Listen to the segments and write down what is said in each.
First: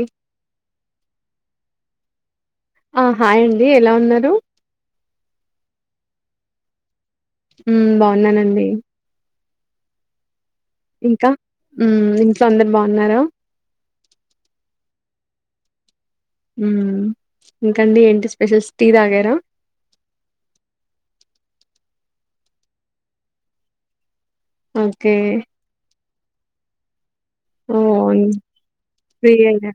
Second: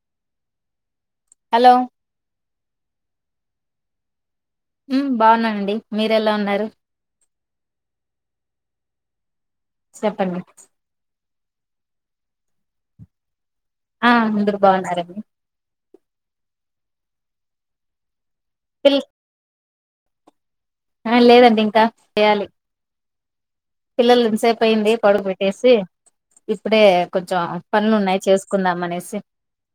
ఈ హలో ఆ హాయ్ అండి ఎలా ఉన్నారు మ్మ్ బాగున్నానండి మీరు ఎలా ఉన్నారు మ్మ్ బాగున్నానండి సెప్పండి ఇక మ్మ్ ఇంట్లో అందరు బాగున్నారా ఆ అందరు బాగున్నారండి మ్మ్ ఇంకండి ఏంటి స్పెషల్స్ టీ పిల్ తాగారా ఆ లేదండి ఇంకా చేయాలి పిల్లల్న్స్ సేపు అయింది ఓకే పడుకు బెట్టేసి ఇప్పుడే కొంచెం పనులు ఉన్నాయి ఓయ్ చేసుకుందాం అనేసి ఫ్రీ అయినా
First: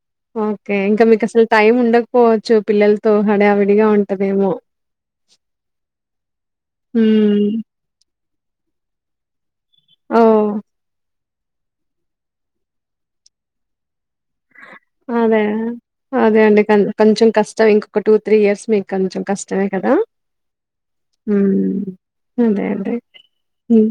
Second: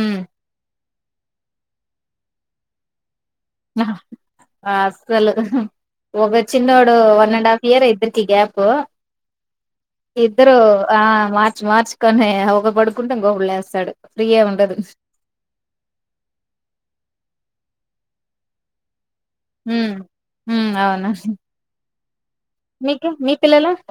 ఉమ్ ఓకే ఇంకా మీకు అసలు టైం ఉండకపోవచ్చు, పిల్లల్ అహ అస్సలు ఒక చిన్నోడు one hmm and half year అయిపేంది చిగ్యాపు ఓ ఇద్దరు ఆ వా మార్ మార్చ కానే గ పడుకుంటే ఇం గోబళ్ళేస్తాడు ఫ్రీయ ఉండదు అదే అదే అండి కొంచెం కష్టం స ఇంకొక టూ త్రీ ఇయర్స్ మీకు కొంచెం కష్టమే ఉమ్ కదా ఉమ్ అవును అదే అదే మీకు మీ పిల్లలు మ్మ్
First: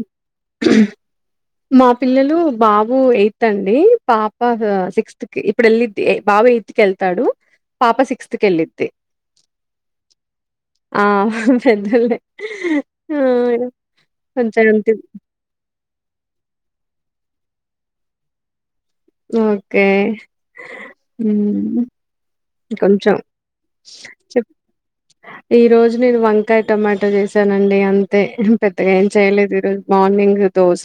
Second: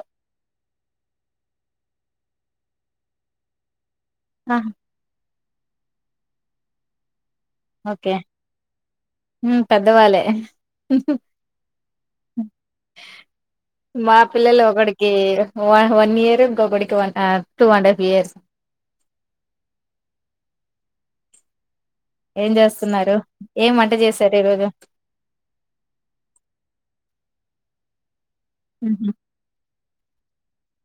మా పిల్లలు బాబు ఎయిత్ అండి పాప ఆ సక్స్త్ ఇప్పుడు వెళ్ళి బాబా ఎత్తుకిళ్తాడు పాప ఓకే సిక్స్త్ క వెళ్ళది ఉమ్ పెద్దవాళ్ళే ఆ పెద్దళ మా పిల్లలు కొంచె ఒకడికి వన్ ఇయర్ ఇంకా గుడికి one two and half years okay ఏం కొంచెం చేస్తున్నారు ఏం వంట చేశారు ఈ రోజు ఈ రోజు నేను వంకాయ టొమాటో చేసానండి అంత అతే పెద్దగా ఏం చేయలేదు ఈరోజు మార్నింగ్ దోశ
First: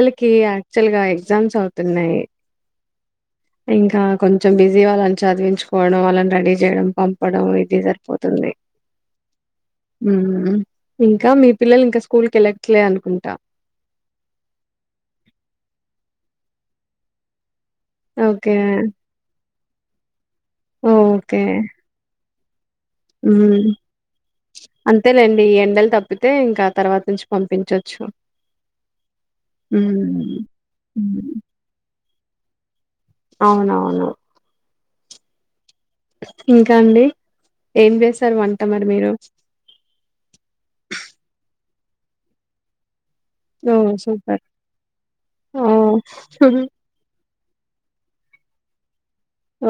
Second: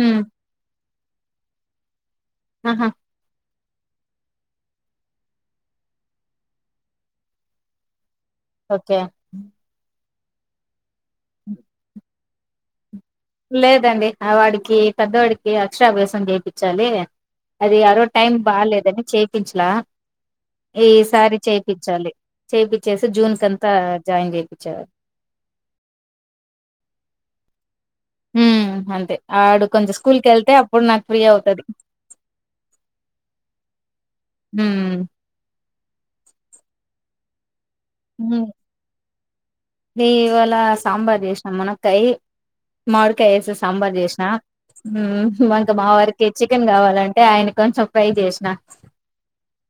ఉమ్ ఆ లుగా ఎగ్జామ్స్ అవుతున్నాయి ఆహా ఇంకా కొంచెం బిజీ వాళ్ళని చదివించుకోవడం వాళ్ళని రెడీ చేయడం పంపడం ఇది జర పో ఓకే ఉ ఇంకా మీ పిల్లలు ఇంకా స్కూల్ కలట్లేను లేదండి ఆ వాడికి పెద్దవాడికి అక్షరాభ్యాసం చేటికి చలియె అది యారో టైం ఓకే. బాగాలేదని చేపించె ఇలా ఈసారి చేయిచ్చాలి చేపి ఉమ్ అంతేలేండి ఈ ఎండలు తప్పితే ఇంక తర్వాత నుంచి పంపించొచ్చు హుమ్ అంతే ఆడు కొంచెం స్కూల్ హ్మ్. కెళ్తే అప్పుడు నాకు ఫ్రీ హ్మ్. అవుతది అవునవును ఉమ్ ఇంకా అండి ఏం చేస్తారు వంట మరి మీరు నీ ఇవళ సాంబార్ చేసినాం మనక్కాయ్ మాడ క్కాయ్ వేసి ఓహ్! సాంబార్ చేసిన సూపర్. ఇంక మా ఓహ్! వారికి చికెన్ కావాలంటే ఆయన గాన్ సొరె కాయె చేసిన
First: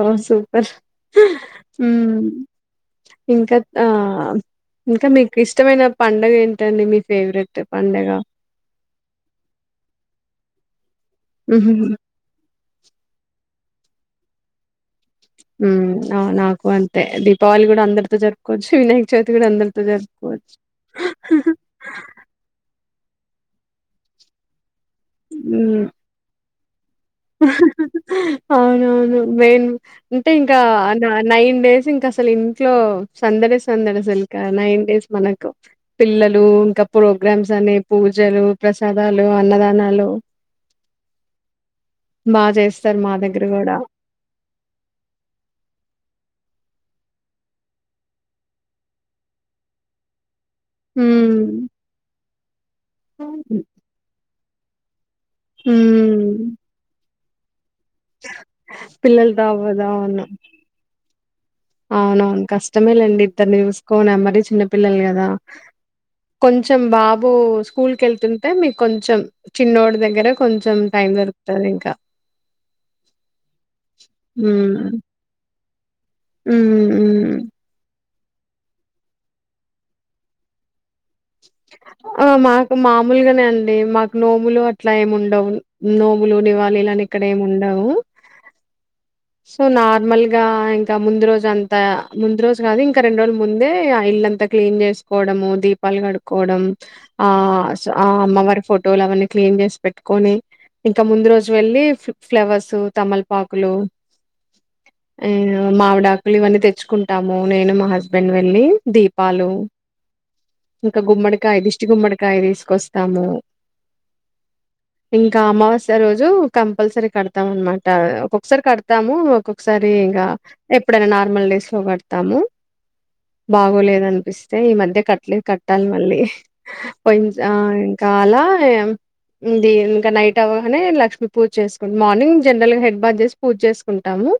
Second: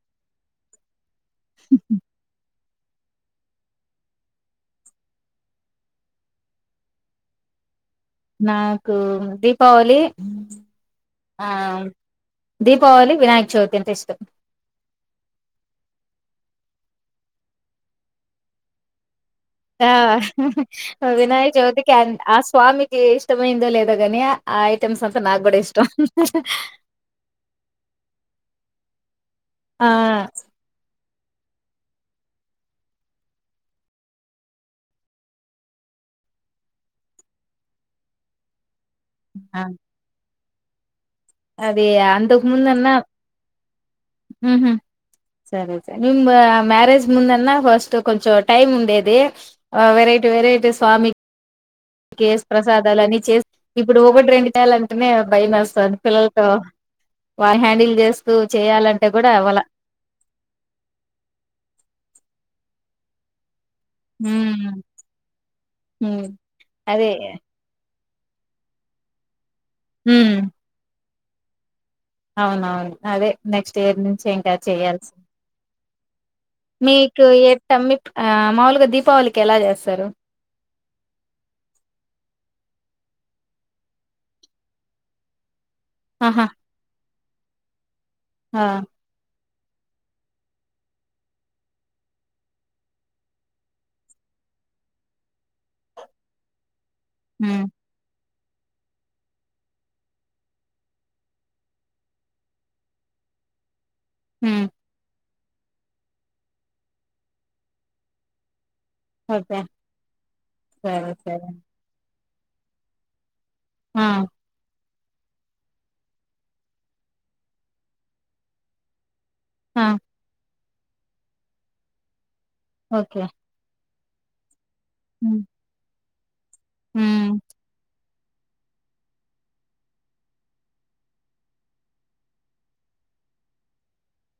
ఓ సూప్పర్ ఇంక ఆ ఇంక మీకు ఇష్టమైన పండగ ఏంటండి మీ ఫేవరెట్ పండగ కు దీపావళి హుహు. ఆయ్ దీపావళి వినాయక చవితి అంటే ఇష్టం ఉమ్ ఆ నాకు అంతే దీపావళి కూడా అందరితో జరుపుకోవచ్చు వినాయ ఆ వినాయక్ చోతికి ఆ స్వామి ఎ ఇష్టమైందో లేదా గాని ఆయ్క్ ప్రెండ్స్ అంటే నా కూడా ఇష్టం అవును అవును మెయిన్ ఆ అంటే ఇంకా ఆ నైన్ డేస్ ఇంకా అసలు ఇంట్లో సందడే సందడే అసలు ఇకా నైన్ డేస్ మనకు పిల్లలు ఇంకా ప్రోగ్రామ్స్ అనే పూజలు ప్రసాద చదాలు అన్నదానాలు అదే బా అంతకు చేస్తారు ముందన్నమ్ మా దగ్గర కూడా మ్యారేజ్ ముందన్నా ఫస్ట్ కొంచెం టైం ఉండేది ఆ వెరైటీ వెరైటీ హ కేసు ప్రసాదాలు అని చేస్త ఇప్పుడు ఒకటి రెండు చాలంటునే భయమ్ వేస్తాంది పిల్లలు తొ హ్మ్ వహడి [unintelligible] బిల్ చేస్తూ చేయాలంటే కూడా పిల్లలతో అవలా అవునువును కష్టమేలండి ఇద్దరిని చుస్ కోన మరి చిన్న పిల్లలు కదా కొంచెం అదే బాబు స్కూల్ వెళ్తుంటే మీకు కొంచెం చిన్నోడు దగ్గర హ్మ్ కొంచెం టైం దొరుకు తొని ఇంకా అవునవును అదే నెక్స్ట్ ఇయర్ నుంచి ఇంకా హ్మ్ చేయాల్సి హ్మ్ మీకు హ్మ్ ఏ తమి ఆ మాములుగా దీపావళికి ఎలా చేస్తారు ఆ మాకు మామూలుగానే అండి మాకు నోములు అట్లా ఏమి ఉండవు ఆహా నోములునే వాళ్ళు ఇళ్ళాని ఇక్కడేమి ఉండవు ఆ సో నార్మల్ గా ఇంకా ముందు రోజు అంత ముందు రోజు కాదు ఇంకా రెండు రోజుల ముందే ఇల్ అంతా క్లీన్ చేసుకోవడము దీపాలు కడుక్కవడం ఆ హ్మ్. ఆ అమ్మవ ఫోటోలు అవన్నీ క్లీన్ చేసి పెట్టుకొని ఇంకా ముందు రోజు వెళ్ళలి ఫ్లవర్స్ తమల్పాకులు హ మావిడాకులు ఇవన్నీ తెచ్చుకుంటాము నేను మా హస్బెండ్ వెళ్ళి దీపాలు ఓకే ఇంకా సరే గుమ్మడికా సరే ఐదిష్టి గుమ్మడికాయ కాయ తీసుకొస్తాము ఆ ఇంకా అమావాస్య రోజు కంపల్సరీ కడతాం అనమాట ఒక్కొక్కసారి కడతా తము క్క ఆ! ఒకసారి ఇకా ఎప్పుడైనా నార్మల్ డేస్ లో కడతాము ఓకే బాగోలేదం అతే ఈ మధ్య కట్టలే హ్మ్. కట్టాలి మళ్ళీ హ్మ్. [unintelligible] ఆ కాలా ది ఇంక నైట్ అవ్వగానే లక్ష్మీ పూజ చేసుకోని మార్నింగ్ జనరల్ గా హెడ్ బాత్ చేస్ పూజ్జేసుకుంటాము.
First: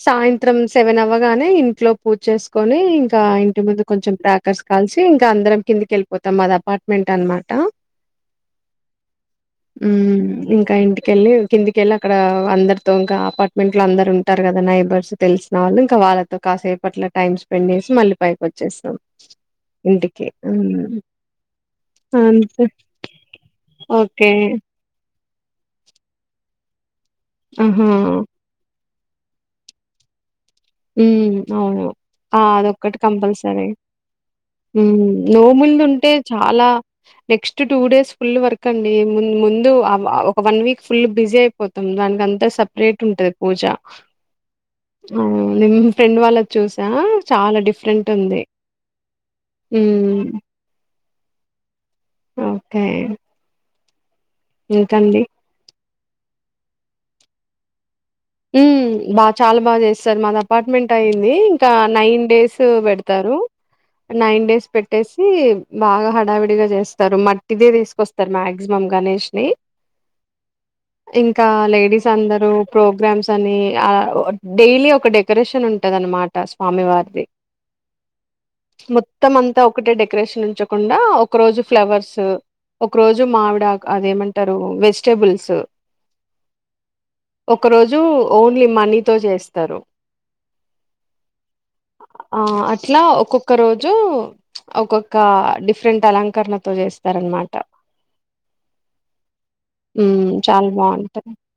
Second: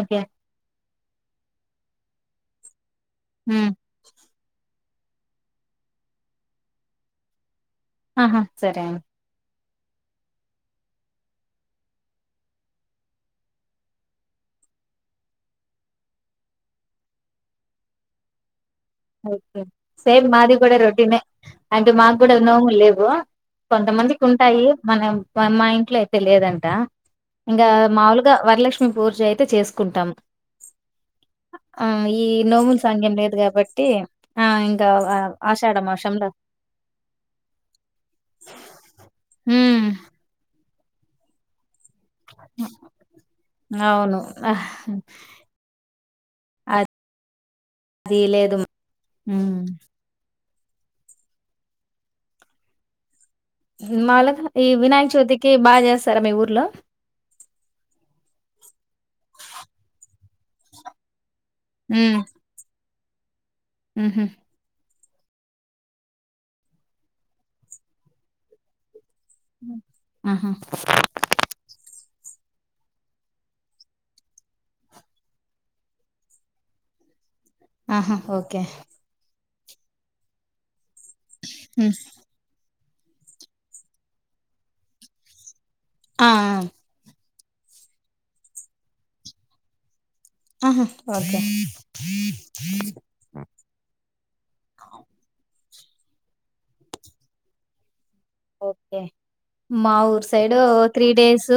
ఓకే సాయంత్రం సెవెన్ అవ్వగానే ఇంట్లో పూజ చేసుకొని, ఇ ఆ ఇంటి హ్మ్. ముందు కొంచెం క్రాకర్స్ కాల్చి ఇంక అందరం కిందికి ఎళ్ళిపోతాం మాది అపార్ట్మెంట్ అన్మాట. ఆ హా సరే మ్మ్ ఇంకా ఇంటికెళ్ళి కిందికెళ్ళి అక్కడ అందరితో ఇంకా ఆపార్ట్ మెంట్లో అందరు ఉంటారు కదా, నైబర్స్ తెలిసిన వాళ్ళు ఇంకా వాళ్ళతో కాసేపట్ల టైమ్ స్పెండ్ చేసి, మళ్ళీ పైకొ ఓకే సేమ్ మాది కూడ ఉమ్ రొటీనే అంటే మాకు కూడా అంతే నోముల్ లేవు, కొంతమందికి ఓకే ఉంటాయి. మనం ఆ మా ఇంట్లో అయితే లేదంట. ఇంగా ఆహా మాములుగా వరలక్ష్ మి పూర్జ అయితే చేసుకుంటాం. మ్మ్ అవును ఆ ఈ ఆ నోముల అదొక్కటి సాంగ్యం లేదు కంపల్సరీ. కాబట్టి ఆ ఇంకా మ్మ్ ఆ, ఆషాఢ నోముల్దుంటే మాసంలో చాలా next two days full work అండి ముం ముందు ఉమ్ ఆ ఆ ఒక వన్ వీక్ ఫుల్ బిజి అయిపోత్ తం దానికంతా సపరేట్ ఉంటది పూజ అవును ఆహ్, అవును ఫ్రెండ్ వాళ్ళది చూసా చాలా డిఫరెంట్ అది ఉంది. లేదు ఉమ్ [unintelligible] [inaudible] ఓకే మాలత్ ఈ వినాయక ఇంకండి? చవితికి బాజేస్ స్తరా మీ ఊర్లో? మ్మ్ బాగ్ చాలా బాగ చేస్తరు మాది అపార్ట్మెంట్ అయ్యింది. ఒక ఉమ్ నైన్ డేస్ పెడుత్ తారు ఉహు నైన్ డేస్ పెట్ పెట్టేసి బాగా హడావిడిగా చేస్తారు. మట్టిదే తీసుకొస్తారు మాక్సిమం గణేష్ నీ ఆహా ఇంకా లేడీస్ అందరూ ప్రోగ్ గ్రామ్స్ అని ఆ ఓ డైలీ ఒక డెకరేషన్ ఉంటది అన్నమాట స్వామి వారిది. ఆ హా ఓకే తా ఒకటే డెకరేషన్ ఉంచం కుండా ఒక రోజు ఉమ్, ఫ్లవర్స్ ఒక రోజు మామిడాక్ అదేమంటారు వెజిటబుల్స్ ఆ ఆహ్ ఒక రోజు ఓన్లీ మనీతో చేస్తరు. ఆహా ఓకే ఆ అట్లా ఒక్కొక్క రోజు ఒక్కొక్క డీప్ డిఫరెంట్ అలంకరణతో చేస్తారనమాట. ఓకే మా ఊర్ ఉమ్ సైడ్ చాలా త్రీ బాగుంటది డేస్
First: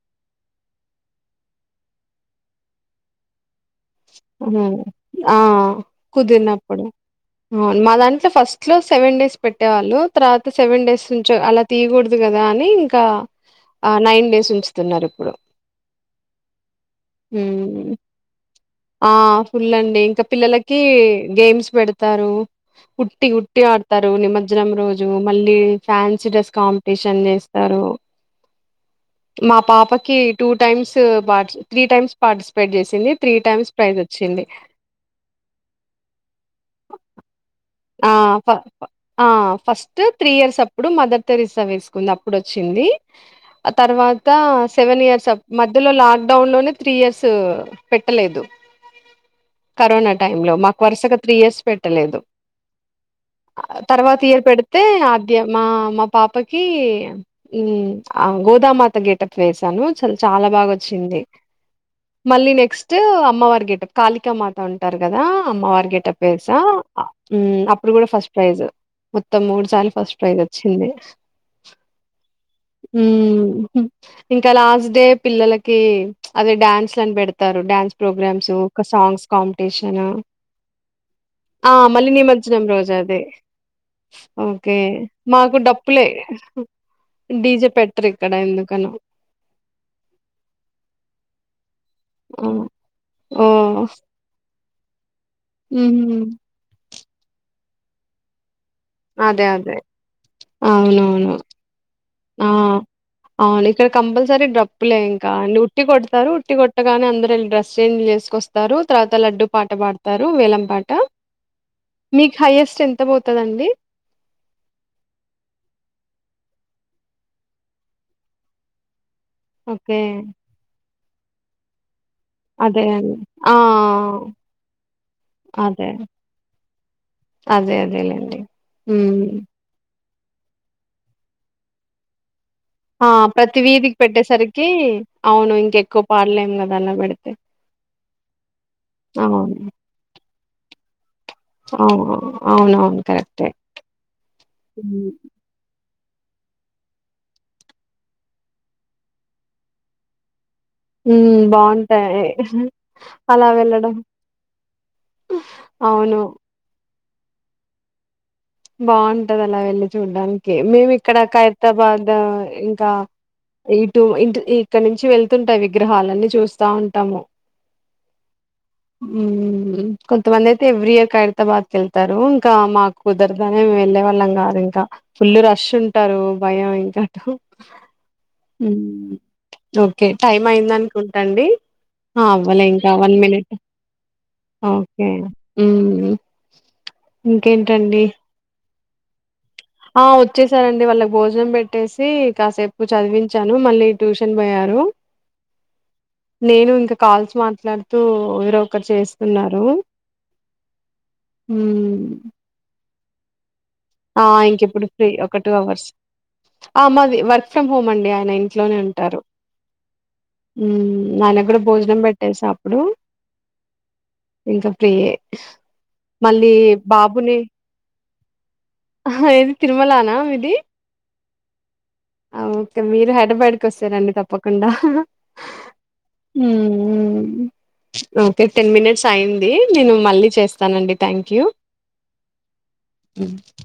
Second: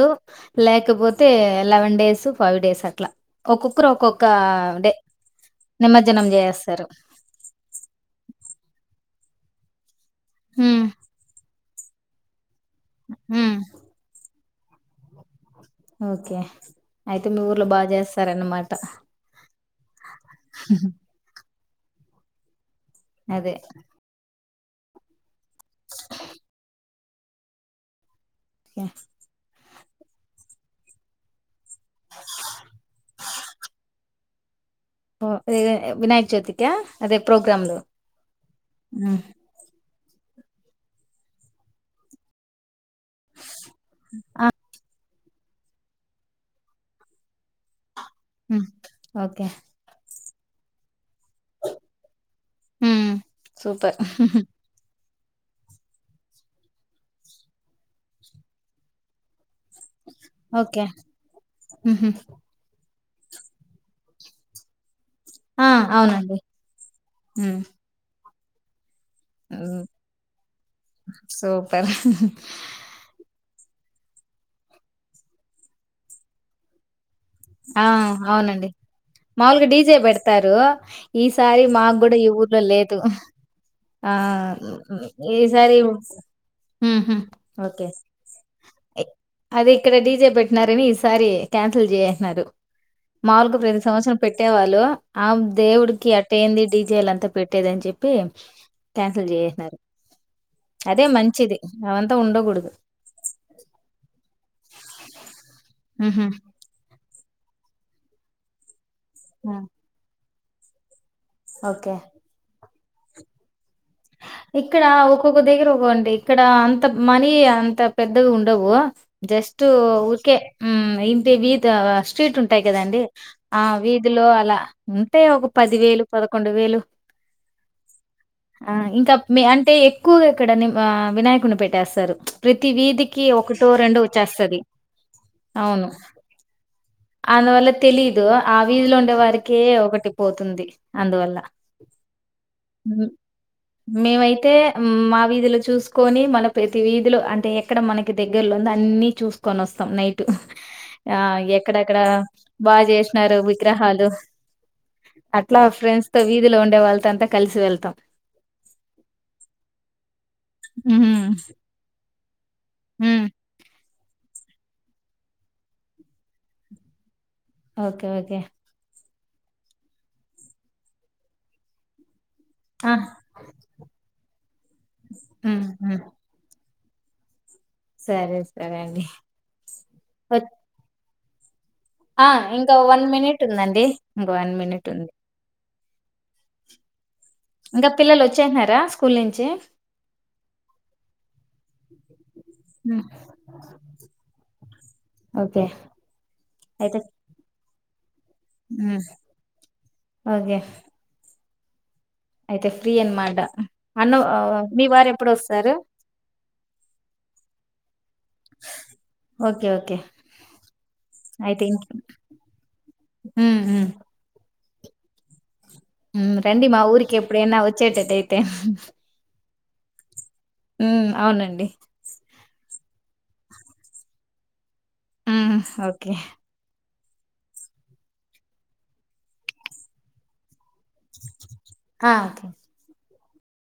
లేకపోతే తే ఎలెవన్ డేస్, ఫైవ్ డేస్ అట్లా. ఒక్కొక్కరు ఒక్కొక్క ఉహ్మ్ డే ఆహ్ నిమజ్జనం కుదిరినప్పుడు చేసేస్తారు. అవున్ మా దాంట్లో ఫస్ట్ లో సెవెన్ డేస్. పెట్టేవాళ్ళు తర్వాత సెవెన్ హ్మ్ డేస్ నుంచి అలా తీయకూడుదు కదా అని నీ ఇంకా హ్మ్ ఆ నైన్ డేస్ ఉంచ్ తున్నారు ఇప్పుడు. ఓకే అయితే మీ ఊర్లో బాగా చేస్తారన్నమాట్ ఆ ఫుల్ అండి. ఇంకా పిల్లలకి గేమ్స్ పెడతారు ఉట్టి అదే ఉట్టి ఆడతారు నిమం జ్జనం రోజు మళ్ళీ ఫ్యాన్సీ డ్రెస్ కాంపిటీషన్ చేస్తారు. [inaudible] మా పాపకి టూ టైమ్స్ పట్స్ త్రీ టైమ్స్ పార్టిసిపేట్ చేసింది. త్రీ టైమ్స్ వచ్చిండే ఓ ఇదే దే వినాయక చవితిక అదే ప్రోగ్రామ్లు ఆ ఫ హ్మ్ ఫస్ట్ త్రీ ఇయర్స్ అప్పుడు మదర్ థెరిస్సా వేసుకుంది. అప్పుడు వచ్చింది. ఆ తర్వాత సెవెన్ ఇయర్స్ సప్ మధ్యలో లాక్డౌన్ లోనే త్రీ ఇయర్స్ పెట్టలేదు హ్మ్ ఓకే కరోనా అన్ టైం లో మాకు వరుసగా త్రీ ఇయర్స్ పెట్టలేదు. హ్మ్ సూపర్ తర్వాత ఇయర్ పెడితే అగ్ ద్య మా మా పాపకి గోదామాత గేటప్ వేస్ ను చల్ చాలా బాగా ఓకే వచ్చింది. హుహు. మళ్ళీ నెక్స్ట్ క్స్ట్, అమ్మవారి గెటప్ కాలిక మాత ఉంటర్ కదా ఆ! అమ్మవారు గెటప్ అవునండి. వేస ఆ హ్మ్ ఉహ్మ్ అప్పుడు కూడా ఫస్ట్ ప్రైజ్ మొత్తం మూడు హ్మ్ సార్లు ఫస్ట్ ప్రైజ్ వచ్చింది సూపర్ ఇంకా హ్మ్మ్ లాస్ట్ డే పిల్లలకి అదే డ్యాన్స్ లని పెడుత్ ఆ అవునండి మాములుగా డీజే కాంపిటీషన్ పెడతారు ఈసారి ఆ మాకు మళ్ళీ కూడా ఈ ఊర్లో నిమజ్జనం రోజు లేదు అదే ఆ ఓకే మాకు ఈసారి ఉమ్ డప్పులే హ్మ్మ్ డీజే ఓకే పెట్టరు ఇక్కడ ఎందుకనో అది ఇక్కడ డీజే పెట్టినారని ఈసారి క్యాన్ కాన్సిల్ జె సారు ఓ మామూల్గ ప్రతి సంవత్సరం పెట్టేవాళ్ళు లు ఆ మ్ దేవుడ్కి హు అట్టేంది డిజేలన్ అంత పెట్టేదని చెప్పి క్యాన్సల్ అదే చేసినారు అదే అదే అవునవును మంచిది అవన్ ఆ అవును ఇక్కడ కంపల్సరీ డ్రప్పులే ఇంకా అ ఉట్టి ఉహు. కొడతారు ఉట్టి కొట్ట గా కానీ అందరు ఎల్లి డ్రెస్ చేంజ్ చేసుకొస్తారు తర్వాత లడ్డూ పాట పాడతారు వేలంపాట ఓకే మీకు హైయెస్ట్ ఎంత ఎంత పోతదండి ఇక్కడ ఒక్కొక్క దగ్గర ఒకండి ఇక్కడ అంత మనీ అంత పెద్దగా ఉండవు జస్ట్ ఓకే ఉరికే హ్మ్మ్ ఇంటి బీత అ స్ట్రీట్ ఉంటాయి అదే కదండి అండి ఆ వీధిలో అలా ఉంటాయి ఒక పది అదే వేలు పదకొండు వేలు అదే అదేలేండి ఆ ఉమ్ ఇంకా అంటే ఎక్కువగా ఇక్కడ ని వినాయకుడిని పెట్టేస్తారు ప్రతి ఆ వీధికి ప్రతి ఒకటో వీధికి రెండో వచ్చేస్తాది పెట్టేసరికి అవును ఇంకెక్కువ పాడలేము కదా అలా పెడితే అందువల్ల తెలీదు ఆ వీధిలో ఉండే వారికే ఒకటి పోతుంది అందువల్ల. ఓ అవును అవును హ్మ్. కరెక్ట్ మేమైతే మా వీధిలో చూసు కోని మన ప్రతి వీధిలో అంటే ఎక్కడ మనకి దగ్గరలో ఉందో అన్ని చూసుకొని వస్తాం నైట్ ఆ ఉమ్ ఎక్కడక్కడ బాగుంటాయి బాగా చేసినారు అలా వెళ్ళడం విగ్రహాలు అట్లా ఫ్రెండ్స్ తో అవును వీధిలో ఉండే వాళ్ళు అంతా కలిసి వెళ్తాం బాగుంటది అలా వెళ్ళి చూడ్డానికి మేము ఇక్కడ హ్మ్. ఖైతాబాద్ ఇంకా హ్మ్. ఇటు ఇ ఇక్కడ నుంచి వెళ్తుంటాయి విగ్రహాలన్నీ చూస్తా ఉంటాము ఓకే ఓకే ఉ కొంతమంది అయితే ఎవ్రీ ఇయర్ ైరతాబాద్కి వెళ్తారు ఆ! మాకు రా వెళ్లే వాళ్ళం కారు ఇంకా ఫుల్ హ్మ్. రష్ హ్మ్. ఉంటారు భయం ఇంకా చటు సరే. సరే అండి. ఓకే టైమ్ ఒచ్ అయింద అనుకుంటు తండి ఆ ఇంకా వన్ మినిట్ ఉందండి ఇంకా వన్ మినిట్ ఉంది ఉ ఇంకా పిల్లలు వచ్చేన్నారా ఆ వచ్చేసారండి వాళ్ళకి భోజనం పెట్టేసి కాసేపు హ్మ్. చదివించాను మళ్ళీ ట్యూషన్ పోయారు ఓకే. నేను ఇంకా అయితే కాల్స్ మాట్లాడుత త పరు ఒక ఒకరు హ్మ్. చేస్తున్నారు ఓకే. హ అయితే ఫ్రీయన్మాడా ఆ ఇంక ఇప్పుడు ఫ్రీ ఒక టూ అవర్స్ ఆ మాది వర్క్ ఫ్రమ్ హోమ్ అండి ఆయన ఇంట్లోనే ఉంటారు ఓకే ఓకే ఆయన కూడా అయితే ఇంక భోజనం పెట్టసా అప్పుడు ఉమ్ ఉమ్ ఇంకా ప్రయే రండిమా ఊరికి ఎప్పుడుేన్న వచ్చేట ట ది తిరుమలనా ఆ అవునండి ఓకే మీరు హైదరాబాద్కి వస్తారంండి తప్పకుండా okay hmm okay ten minutes అయింది నేను మళ్ళీ చేస్తా వస్తానండి థ్యాంక్ యూ ఆ ఓకే హ